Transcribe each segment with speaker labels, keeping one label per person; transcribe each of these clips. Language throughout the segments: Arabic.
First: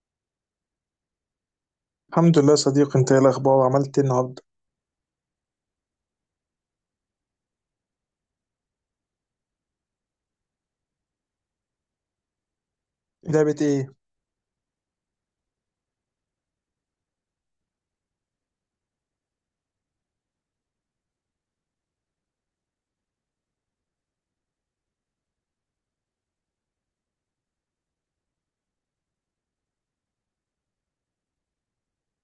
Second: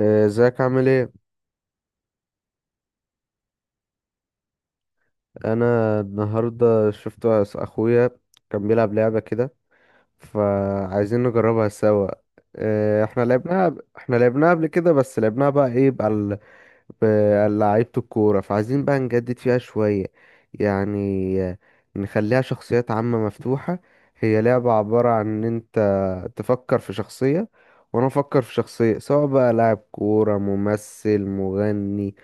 Speaker 1: ازيك عامل ايه؟
Speaker 2: الحمد لله يا صديقي، انت ايه الاخبار؟ عملت ايه النهارده؟
Speaker 1: انا النهارده شفت اخويا، كان بيلعب لعبه كده، فعايزين نجربها سوا. احنا
Speaker 2: لعبه
Speaker 1: لعبناها
Speaker 2: ايه؟
Speaker 1: قبل كده، بس لعبناها بقى ايه بقى بلعيبه الكوره، فعايزين بقى نجدد فيها شويه يعني. آه، نخليها شخصيات عامه مفتوحه. هي لعبه عباره عن ان انت تفكر في شخصيه، وانا افكر في شخصيه، سواء بقى لاعب كوره، ممثل، مغني،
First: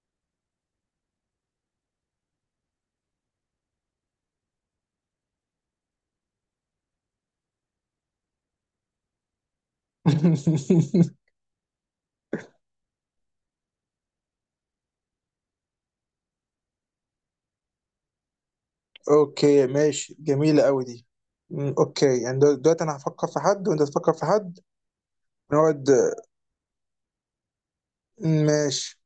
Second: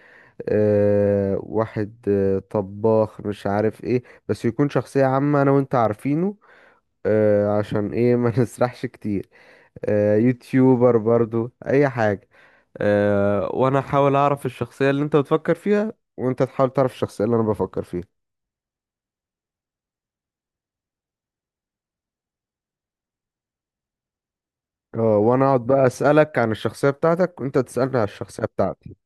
Speaker 1: واحد، طباخ، مش عارف ايه، بس يكون شخصية عامة انا وانت عارفينه. عشان ايه ما نسرحش كتير. يوتيوبر برضو، اي حاجة. وانا احاول اعرف الشخصية اللي انت بتفكر فيها، وانت تحاول تعرف الشخصية اللي انا بفكر فيها.
Speaker 2: اوكي ماشي، جميله قوي دي. اوكي، يعني دلوقتي انا هفكر في حد وانت تفكر في حد.
Speaker 1: اه وانا اقعد
Speaker 2: نقعد.
Speaker 1: بقى اسألك عن الشخصية بتاعتك، وانت تسألني عن الشخصية بتاعتي.
Speaker 2: ماشي.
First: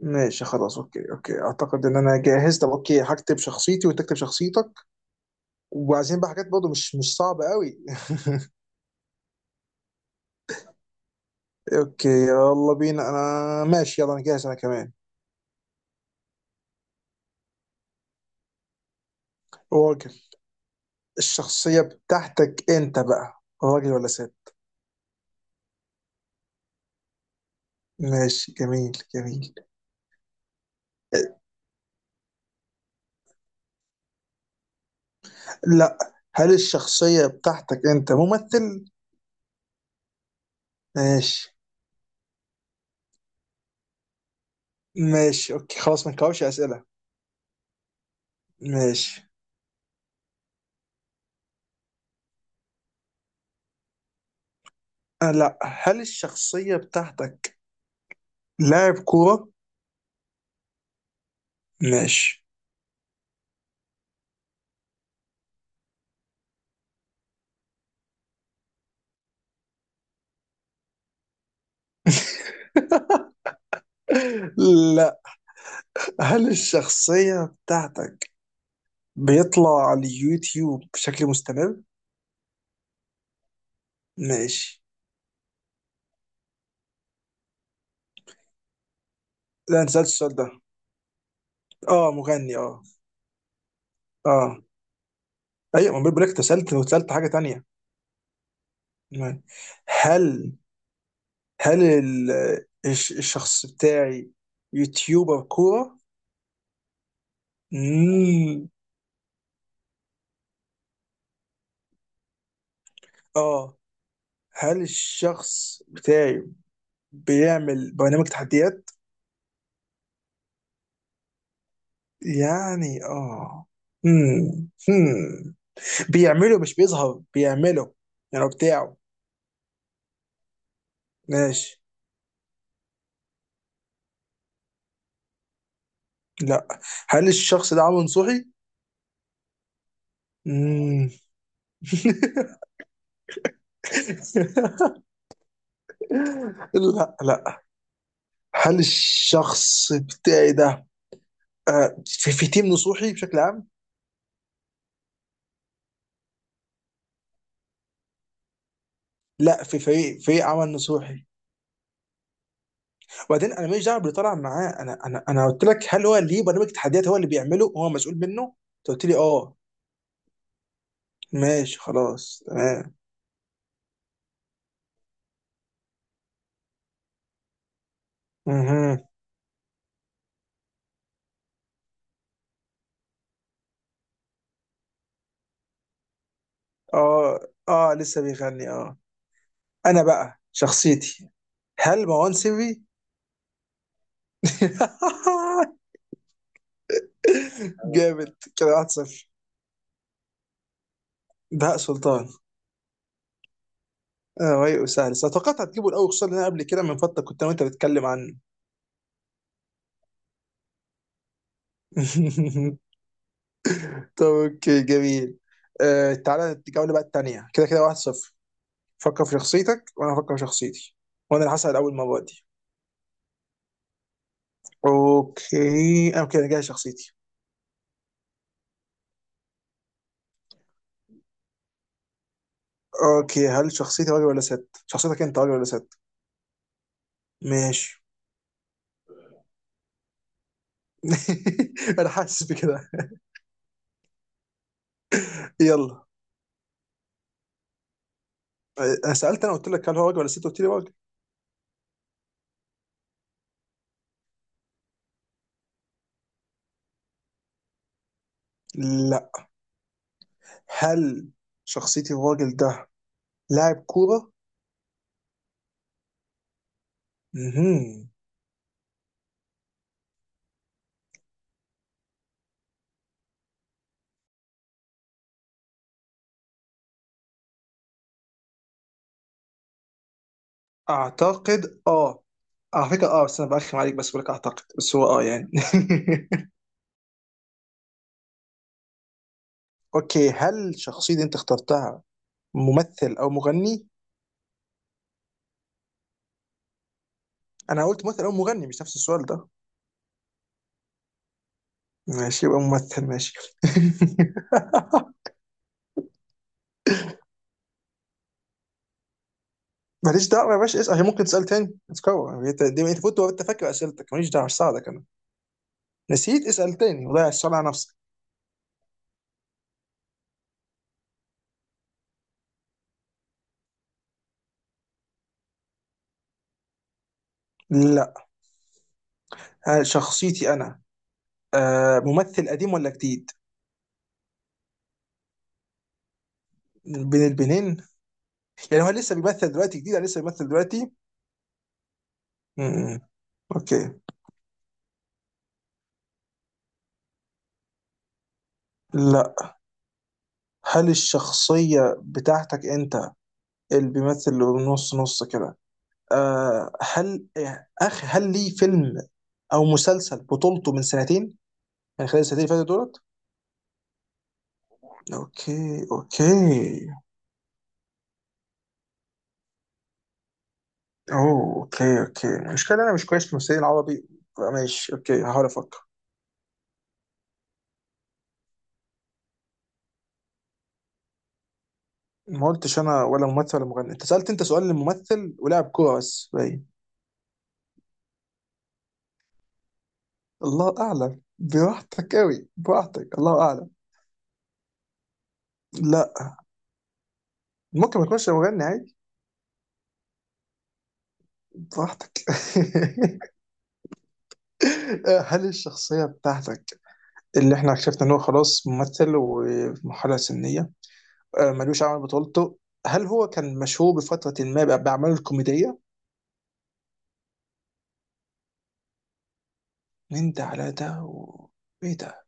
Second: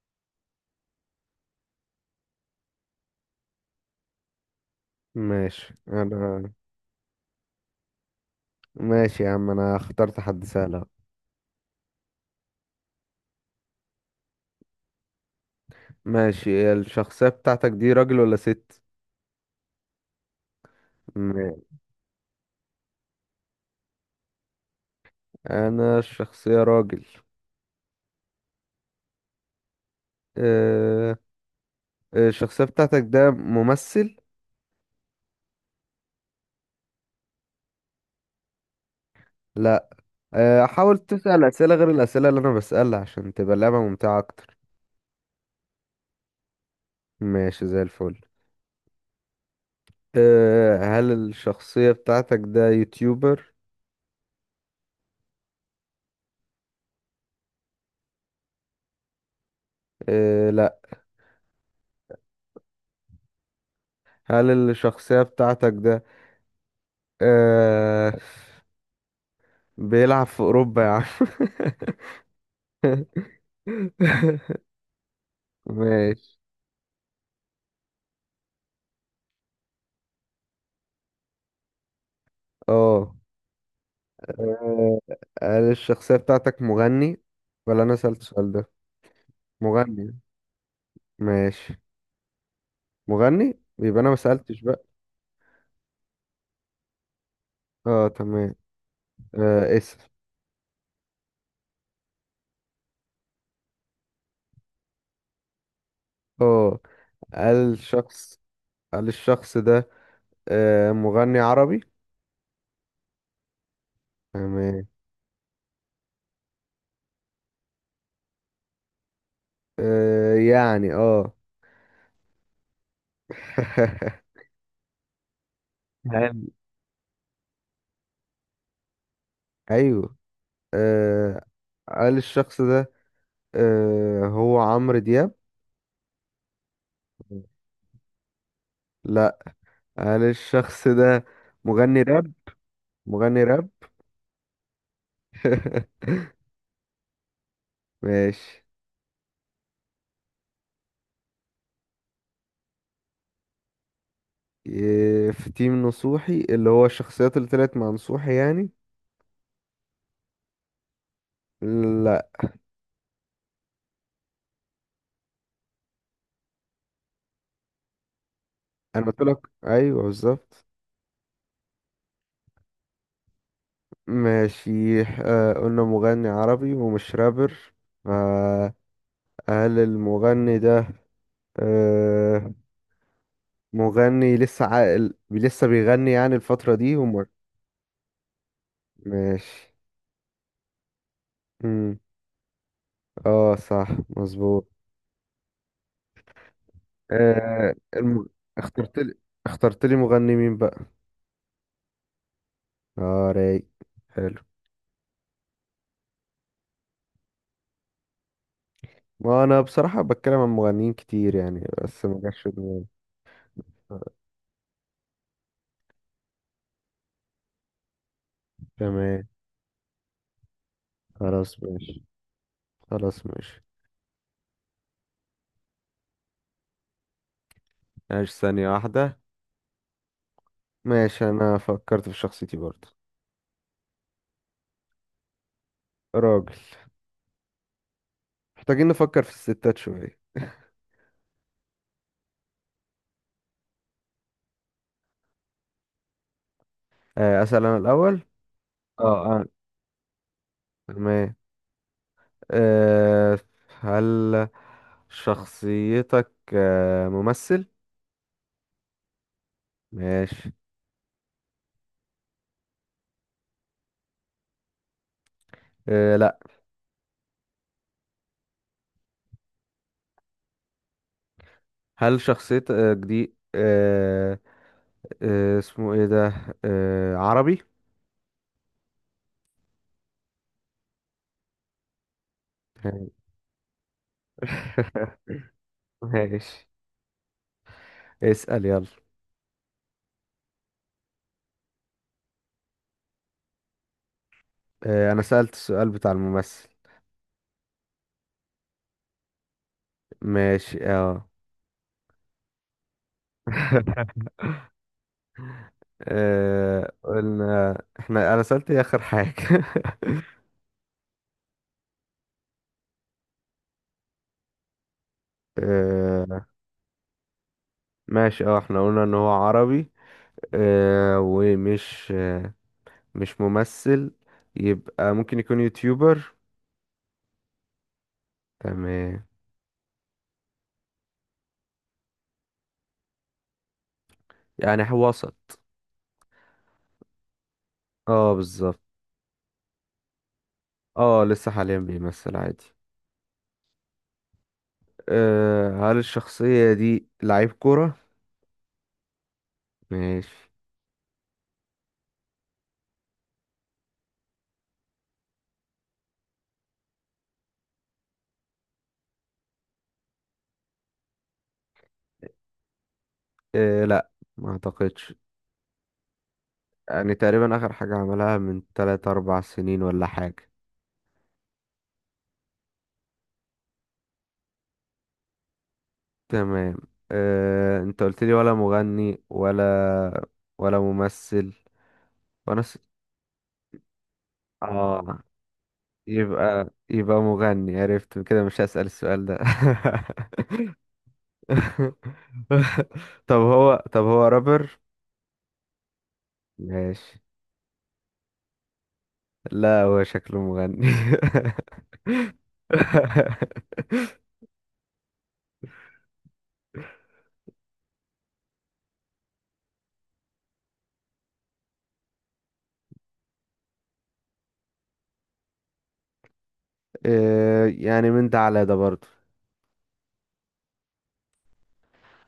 Speaker 2: ماشي خلاص، اوكي اوكي، اعتقد ان انا جاهز. طب اوكي هكتب شخصيتي وانت تكتب شخصيتك.
Speaker 1: ماشي،
Speaker 2: وعايزين بقى حاجات
Speaker 1: انا.
Speaker 2: برضه مش صعبه قوي.
Speaker 1: ماشي يا عم، انا اخترت حد سهل اهو.
Speaker 2: اوكي يلا بينا، انا ماشي، يلا انا جاهز، انا كمان.
Speaker 1: ماشي، الشخصية بتاعتك دي راجل ولا ست؟
Speaker 2: راجل.
Speaker 1: ماشي.
Speaker 2: الشخصيه بتاعتك انت بقى راجل ولا ست؟
Speaker 1: انا الشخصية راجل.
Speaker 2: ماشي، جميل جميل.
Speaker 1: آه، الشخصية بتاعتك ده ممثل؟
Speaker 2: لا. هل الشخصية بتاعتك أنت ممثل؟
Speaker 1: لا. حاول تسأل
Speaker 2: ماشي.
Speaker 1: أسئلة غير الأسئلة اللي أنا بسألها، عشان تبقى اللعبة ممتعة أكتر.
Speaker 2: ماشي أوكي خلاص، ما نكررش أسئلة.
Speaker 1: ماشي زي الفل.
Speaker 2: ماشي.
Speaker 1: هل الشخصية بتاعتك ده يوتيوبر؟
Speaker 2: آه لا. هل الشخصية بتاعتك لاعب كورة؟
Speaker 1: لا.
Speaker 2: ماشي.
Speaker 1: هل الشخصية بتاعتك ده آه، بيلعب في أوروبا يا عم؟
Speaker 2: لا.
Speaker 1: ماشي.
Speaker 2: هل الشخصية بتاعتك بيطلع على اليوتيوب بشكل مستمر؟
Speaker 1: اه.
Speaker 2: ماشي.
Speaker 1: آه، هل الشخصية بتاعتك مغني، ولا أنا سألت السؤال ده؟
Speaker 2: لا أنت سألت
Speaker 1: مغني.
Speaker 2: السؤال ده.
Speaker 1: ماشي.
Speaker 2: أه مغني أه.
Speaker 1: مغني؟ يبقى انا ما سألتش
Speaker 2: أه.
Speaker 1: بقى.
Speaker 2: أيوة، ما بقول لك أنت سألت وسألت حاجة تانية.
Speaker 1: اه، تمام.
Speaker 2: ماشي.
Speaker 1: اسم.
Speaker 2: هل الشخص بتاعي يوتيوبر كورة؟
Speaker 1: اه هل الشخص
Speaker 2: مم.
Speaker 1: هل الشخص ده مغني عربي؟
Speaker 2: اه. هل
Speaker 1: تمام.
Speaker 2: الشخص بتاعي بيعمل برنامج تحديات؟
Speaker 1: يعني اه.
Speaker 2: يعني اه. مم. مم.
Speaker 1: هل.
Speaker 2: بيعمله، مش بيظهر بيعمله، يعني هو بتاعه.
Speaker 1: ايوه. آه
Speaker 2: ماشي.
Speaker 1: هل الشخص ده هو عمرو دياب؟
Speaker 2: لا. هل الشخص ده عمرو نصوحي؟
Speaker 1: لا. هل الشخص
Speaker 2: مم.
Speaker 1: ده مغني راب؟ مغني راب.
Speaker 2: لا لا.
Speaker 1: ماشي.
Speaker 2: هل الشخص بتاعي ده في تيم نصوحي بشكل عام؟
Speaker 1: إيه، في تيم نصوحي، اللي هو الشخصيات اللي طلعت مع نصوحي يعني.
Speaker 2: لا، في فريق، فريق عمل نصوحي. وبعدين انا ماليش دعوه باللي طلع معاه، انا انا قلت لك هل هو ليه برنامج تحديات، هو اللي بيعمله، هو مسؤول منه. انت قلت
Speaker 1: انا
Speaker 2: لي
Speaker 1: قلت لك
Speaker 2: اه.
Speaker 1: ايوه بالظبط.
Speaker 2: ماشي خلاص تمام.
Speaker 1: ماشي. قلنا مغني عربي ومش رابر، فهل
Speaker 2: اها.
Speaker 1: المغني ده آه مغني لسه عاقل، لسه بيغني يعني الفترة دي ومر؟
Speaker 2: اه. اه لسه بيغني اه.
Speaker 1: ماشي.
Speaker 2: انا بقى شخصيتي،
Speaker 1: مم.
Speaker 2: هل مروان سري؟
Speaker 1: اه، صح. مظبوط. آه الم...
Speaker 2: جامد كده، 1
Speaker 1: اخترت لي
Speaker 2: 0.
Speaker 1: اخترت لي مغني مين بقى؟
Speaker 2: بهاء سلطان.
Speaker 1: اه، رايق. حلو.
Speaker 2: اه رايق وسهل، بس توقعت هتجيبه الاول، خصوصا ان انا قبل كده من فتره كنت انا وانت بتتكلم عنه.
Speaker 1: ما انا بصراحة بتكلم عن مغنيين كتير يعني، بس ما جاش في دماغي. آه،
Speaker 2: طب اوكي جميل. آه تعالى الجولة بقى التانية، كده كده واحد صفر. فكر
Speaker 1: تمام.
Speaker 2: في شخصيتك وانا افكر في شخصيتي، وانا
Speaker 1: خلاص
Speaker 2: اللي هسأل اول
Speaker 1: ماشي.
Speaker 2: مرة دي.
Speaker 1: خلاص ماشي.
Speaker 2: اوكي اوكي انا جاي شخصيتي.
Speaker 1: ماشي، ثانية واحدة. ماشي، أنا فكرت في شخصيتي برضه.
Speaker 2: اوكي هل شخصيتي راجل ولا ست؟ شخصيتك انت راجل ولا ست؟
Speaker 1: راجل.
Speaker 2: ماشي.
Speaker 1: محتاجين نفكر في الستات شوية.
Speaker 2: انا حاسس بكده. يلا.
Speaker 1: أسأل أنا الأول.
Speaker 2: انا
Speaker 1: اه،
Speaker 2: سألت،
Speaker 1: أنا.
Speaker 2: انا قلت لك هل هو راجل ولا ست؟ قلت لي راجل.
Speaker 1: تمام. آه، هل شخصيتك ممثل؟
Speaker 2: لا.
Speaker 1: ماشي.
Speaker 2: هل شخصيتي الراجل ده لاعب كورة؟
Speaker 1: لأ.
Speaker 2: مهم.
Speaker 1: هل شخصيتك دي اسمه ايه ده عربي؟
Speaker 2: اعتقد اه. على فكرة
Speaker 1: حلو.
Speaker 2: اه، بس انا برخم عليك، بس بقولك اعتقد، بس هو اه يعني.
Speaker 1: ماشي. اسأل يلا.
Speaker 2: اوكي هل الشخصية اللي انت اخترتها ممثل او مغني؟
Speaker 1: أنا سألت السؤال بتاع الممثل.
Speaker 2: انا قلت ممثل او مغني، مش نفس السؤال ده.
Speaker 1: ماشي، اه.
Speaker 2: ماشي يبقى ممثل، ماشي.
Speaker 1: قلنا احنا، انا سألت ايه اخر حاجة؟
Speaker 2: ماليش دعوة يا باشا، اسأل. هي ممكن تسأل تاني، اتكور انت دي، انت فوت وانت فاكر اسئلتك، ماليش دعوة، مش ساعدك انا.
Speaker 1: آه،
Speaker 2: نسيت اسأل تاني، وضيع السؤال على نفسك.
Speaker 1: ماشي. اه، احنا قلنا ان هو عربي آه، ومش آه، مش ممثل، يبقى ممكن يكون يوتيوبر.
Speaker 2: لا.
Speaker 1: تمام.
Speaker 2: هل شخصيتي انا آه ممثل قديم ولا جديد؟
Speaker 1: يعني هو وسط.
Speaker 2: بين البنين.
Speaker 1: اه، بالظبط.
Speaker 2: يعني هو لسه بيمثل دلوقتي جديد ولا لسه بيمثل دلوقتي؟
Speaker 1: اه، لسه حاليا بيمثل عادي.
Speaker 2: م. اوكي.
Speaker 1: هل الشخصية دي لعيب كورة؟
Speaker 2: لا.
Speaker 1: ماشي.
Speaker 2: هل الشخصية بتاعتك انت اللي بيمثل نص نص كده؟ آه هل هل ليه فيلم او مسلسل بطولته من سنتين، من خلال السنتين اللي فاتت دولت؟
Speaker 1: لا. ما اعتقدش.
Speaker 2: اوكي اوكي.
Speaker 1: يعني تقريبا اخر حاجة عملها من 3 4 سنين ولا حاجة.
Speaker 2: اوه اوكي اوكي، المشكلة انا مش كويس في الممثلين العربي. ماشي اوكي، هحاول افكر.
Speaker 1: تمام. انت قلت لي ولا مغني ولا ممثل.
Speaker 2: ما
Speaker 1: وانا س...
Speaker 2: قلتش انا ولا ممثل ولا مغني، انت سألت، انت سؤال
Speaker 1: اه.
Speaker 2: للممثل ولاعب كورة بس باين.
Speaker 1: يبقى مغني، عرفت كده، مش هسأل السؤال ده.
Speaker 2: الله اعلم، براحتك قوي براحتك،
Speaker 1: طب
Speaker 2: الله اعلم.
Speaker 1: هو طب هو رابر؟
Speaker 2: لا.
Speaker 1: ماشي.
Speaker 2: ممكن ما يكونش مغني عادي.
Speaker 1: لا، هو شكله مغني.
Speaker 2: براحتك. هل الشخصية بتاعتك اللي احنا اكتشفنا ان هو خلاص ممثل وفي مرحلة سنية، ملوش عمل بطولته، هل هو كان مشهور بفترة ما بأعماله الكوميدية؟
Speaker 1: يعني من ده على ده برضه.
Speaker 2: من ده على ده و... ايه ده؟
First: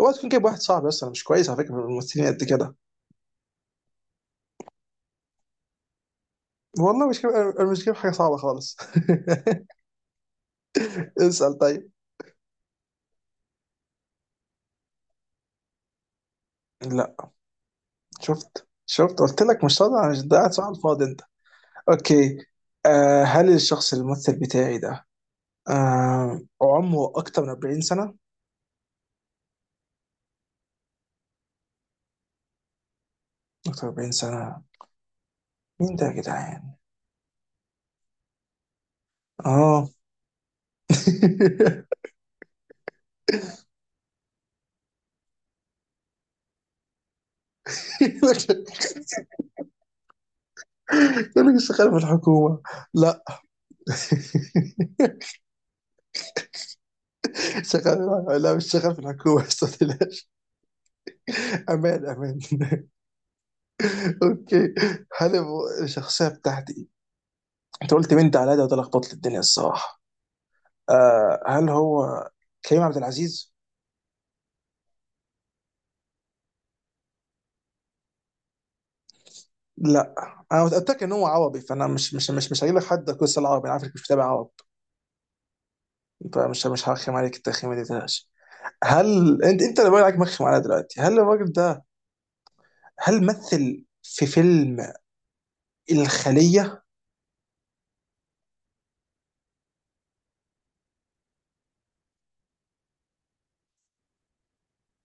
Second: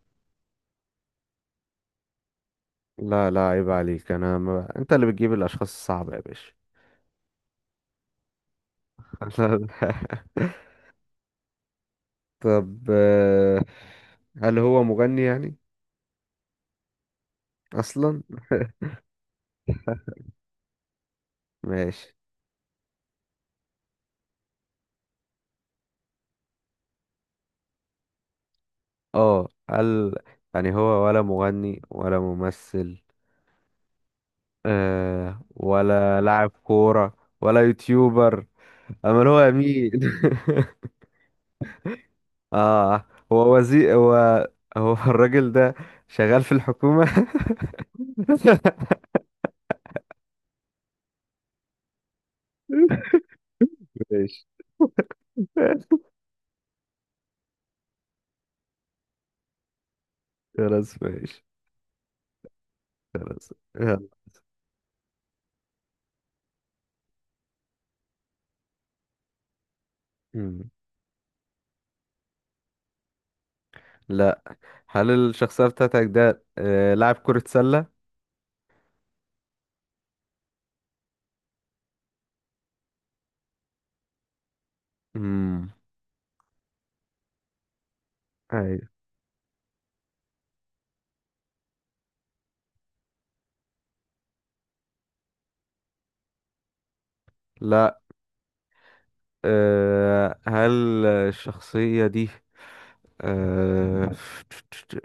Speaker 2: هو تكون جايب واحد صعب اصلا، مش كويس على فكرة في الممثلين قد كده.
Speaker 1: لا لا، عيب عليك. انا ما... انت اللي بتجيب الاشخاص الصعبة يا باشا.
Speaker 2: والله مش جايب، أنا مش جايب حاجة صعبة خالص. اسأل طيب.
Speaker 1: طب هل هو مغني يعني
Speaker 2: لا.
Speaker 1: اصلا؟
Speaker 2: شفت شفت، قلت لك مش صادق، مش ده قاعد صح، على الفاضي انت.
Speaker 1: ماشي.
Speaker 2: اوكي. آه هل الشخص الممثل بتاعي ده آه عمره أكتر من 40 سنة؟
Speaker 1: اه، قال. يعني هو ولا مغني ولا ممثل،
Speaker 2: أكتر من 40 سنة، مين ده يا
Speaker 1: ولا لاعب
Speaker 2: جدعان؟
Speaker 1: كورة ولا يوتيوبر. امال هو
Speaker 2: آه.
Speaker 1: مين؟ اه. هو وزير هو. هو الراجل ده شغال في الحكومة.
Speaker 2: يقول لك شغال في الحكومة؟ لا.
Speaker 1: ماشي.
Speaker 2: شغال، لا مش شغال في الحكومة. أستاذ.
Speaker 1: خلاص ماشي.
Speaker 2: أمان أمان.
Speaker 1: خلاص. يلا.
Speaker 2: أوكي. هل هو الشخصية بتاعتي، أنت قلت مين ده على ده وده لخبط لي الدنيا الصراحة.
Speaker 1: مم.
Speaker 2: آه هل هو كريم عبد العزيز؟
Speaker 1: لا. هل الشخصية بتاعتك ده لاعب كرة سلة؟
Speaker 2: لا. انا متاكد ان هو عربي، فانا مش هجيب لك حد كويس العربي، انا عارفك مش متابع عرب،
Speaker 1: امم.
Speaker 2: فمش مش هرخم عليك التخيمه دي تلاش.
Speaker 1: ايوه.
Speaker 2: هل انت اللي بالك مخ معانا دلوقتي، هل الراجل ده هل مثل في فيلم الخلية؟
Speaker 1: لاعب. هل الشخصية دي آه،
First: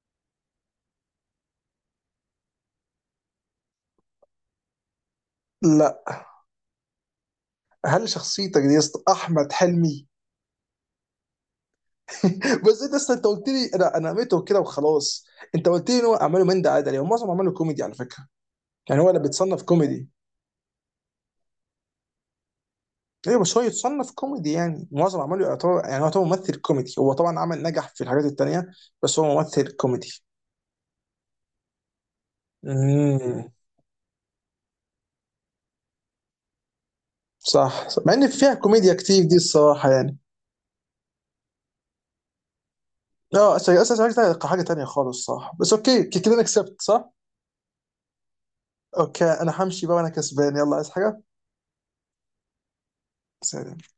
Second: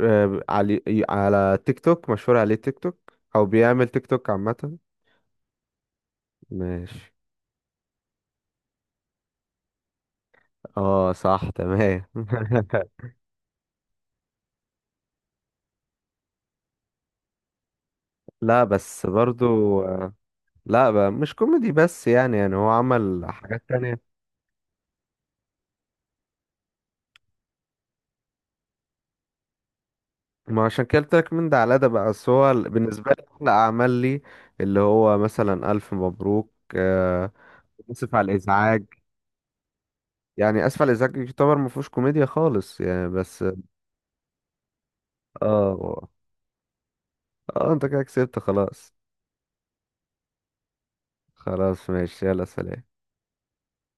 Speaker 1: على تيك توك، مشهور عليه تيك توك أو بيعمل تيك توك عامة.
Speaker 2: لا.
Speaker 1: ماشي.
Speaker 2: هل شخصيتك دي يا اسطى احمد حلمي؟
Speaker 1: اه، صح، تمام.
Speaker 2: بس انت اصلا انت قلت لي، انا قمته كده وخلاص. انت قلت لي ان هو اعماله من ده عادي، هو معظم اعماله كوميدي على فكرة.
Speaker 1: لا
Speaker 2: يعني
Speaker 1: بس
Speaker 2: هو اللي بيتصنف
Speaker 1: برضو.
Speaker 2: كوميدي.
Speaker 1: لا بقى، مش كوميدي بس، يعني هو عمل
Speaker 2: ايوه بس هو
Speaker 1: حاجات تانية.
Speaker 2: يتصنف كوميدي، يعني معظم اعماله يعتبر، يعني هو يعتبر ممثل كوميدي، هو طبعا عمل نجح في الحاجات التانية، بس هو ممثل كوميدي.
Speaker 1: ما عشان كده قلت لك من ده على ده بقى، بس هو بالنسبة لي أحلى
Speaker 2: امم.
Speaker 1: أعمال لي اللي هو مثلا ألف مبروك.
Speaker 2: صح صح. مع
Speaker 1: آسف
Speaker 2: ان
Speaker 1: على
Speaker 2: فيها
Speaker 1: الإزعاج.
Speaker 2: كوميديا كتير دي الصراحة يعني.
Speaker 1: يعني اسف على الازعاج يعتبر ما فيهوش كوميديا خالص يعني، بس.
Speaker 2: لا، اصل عايز حاجه تانيه خالص صح، بس اوكي
Speaker 1: اه.
Speaker 2: كده انا كسبت صح.
Speaker 1: اه، انت كده كسبت خلاص.
Speaker 2: اوكي انا همشي بقى وانا كسبان، يلا عايز حاجه.
Speaker 1: خلاص ماشي. يلا سلام.
Speaker 2: سلام.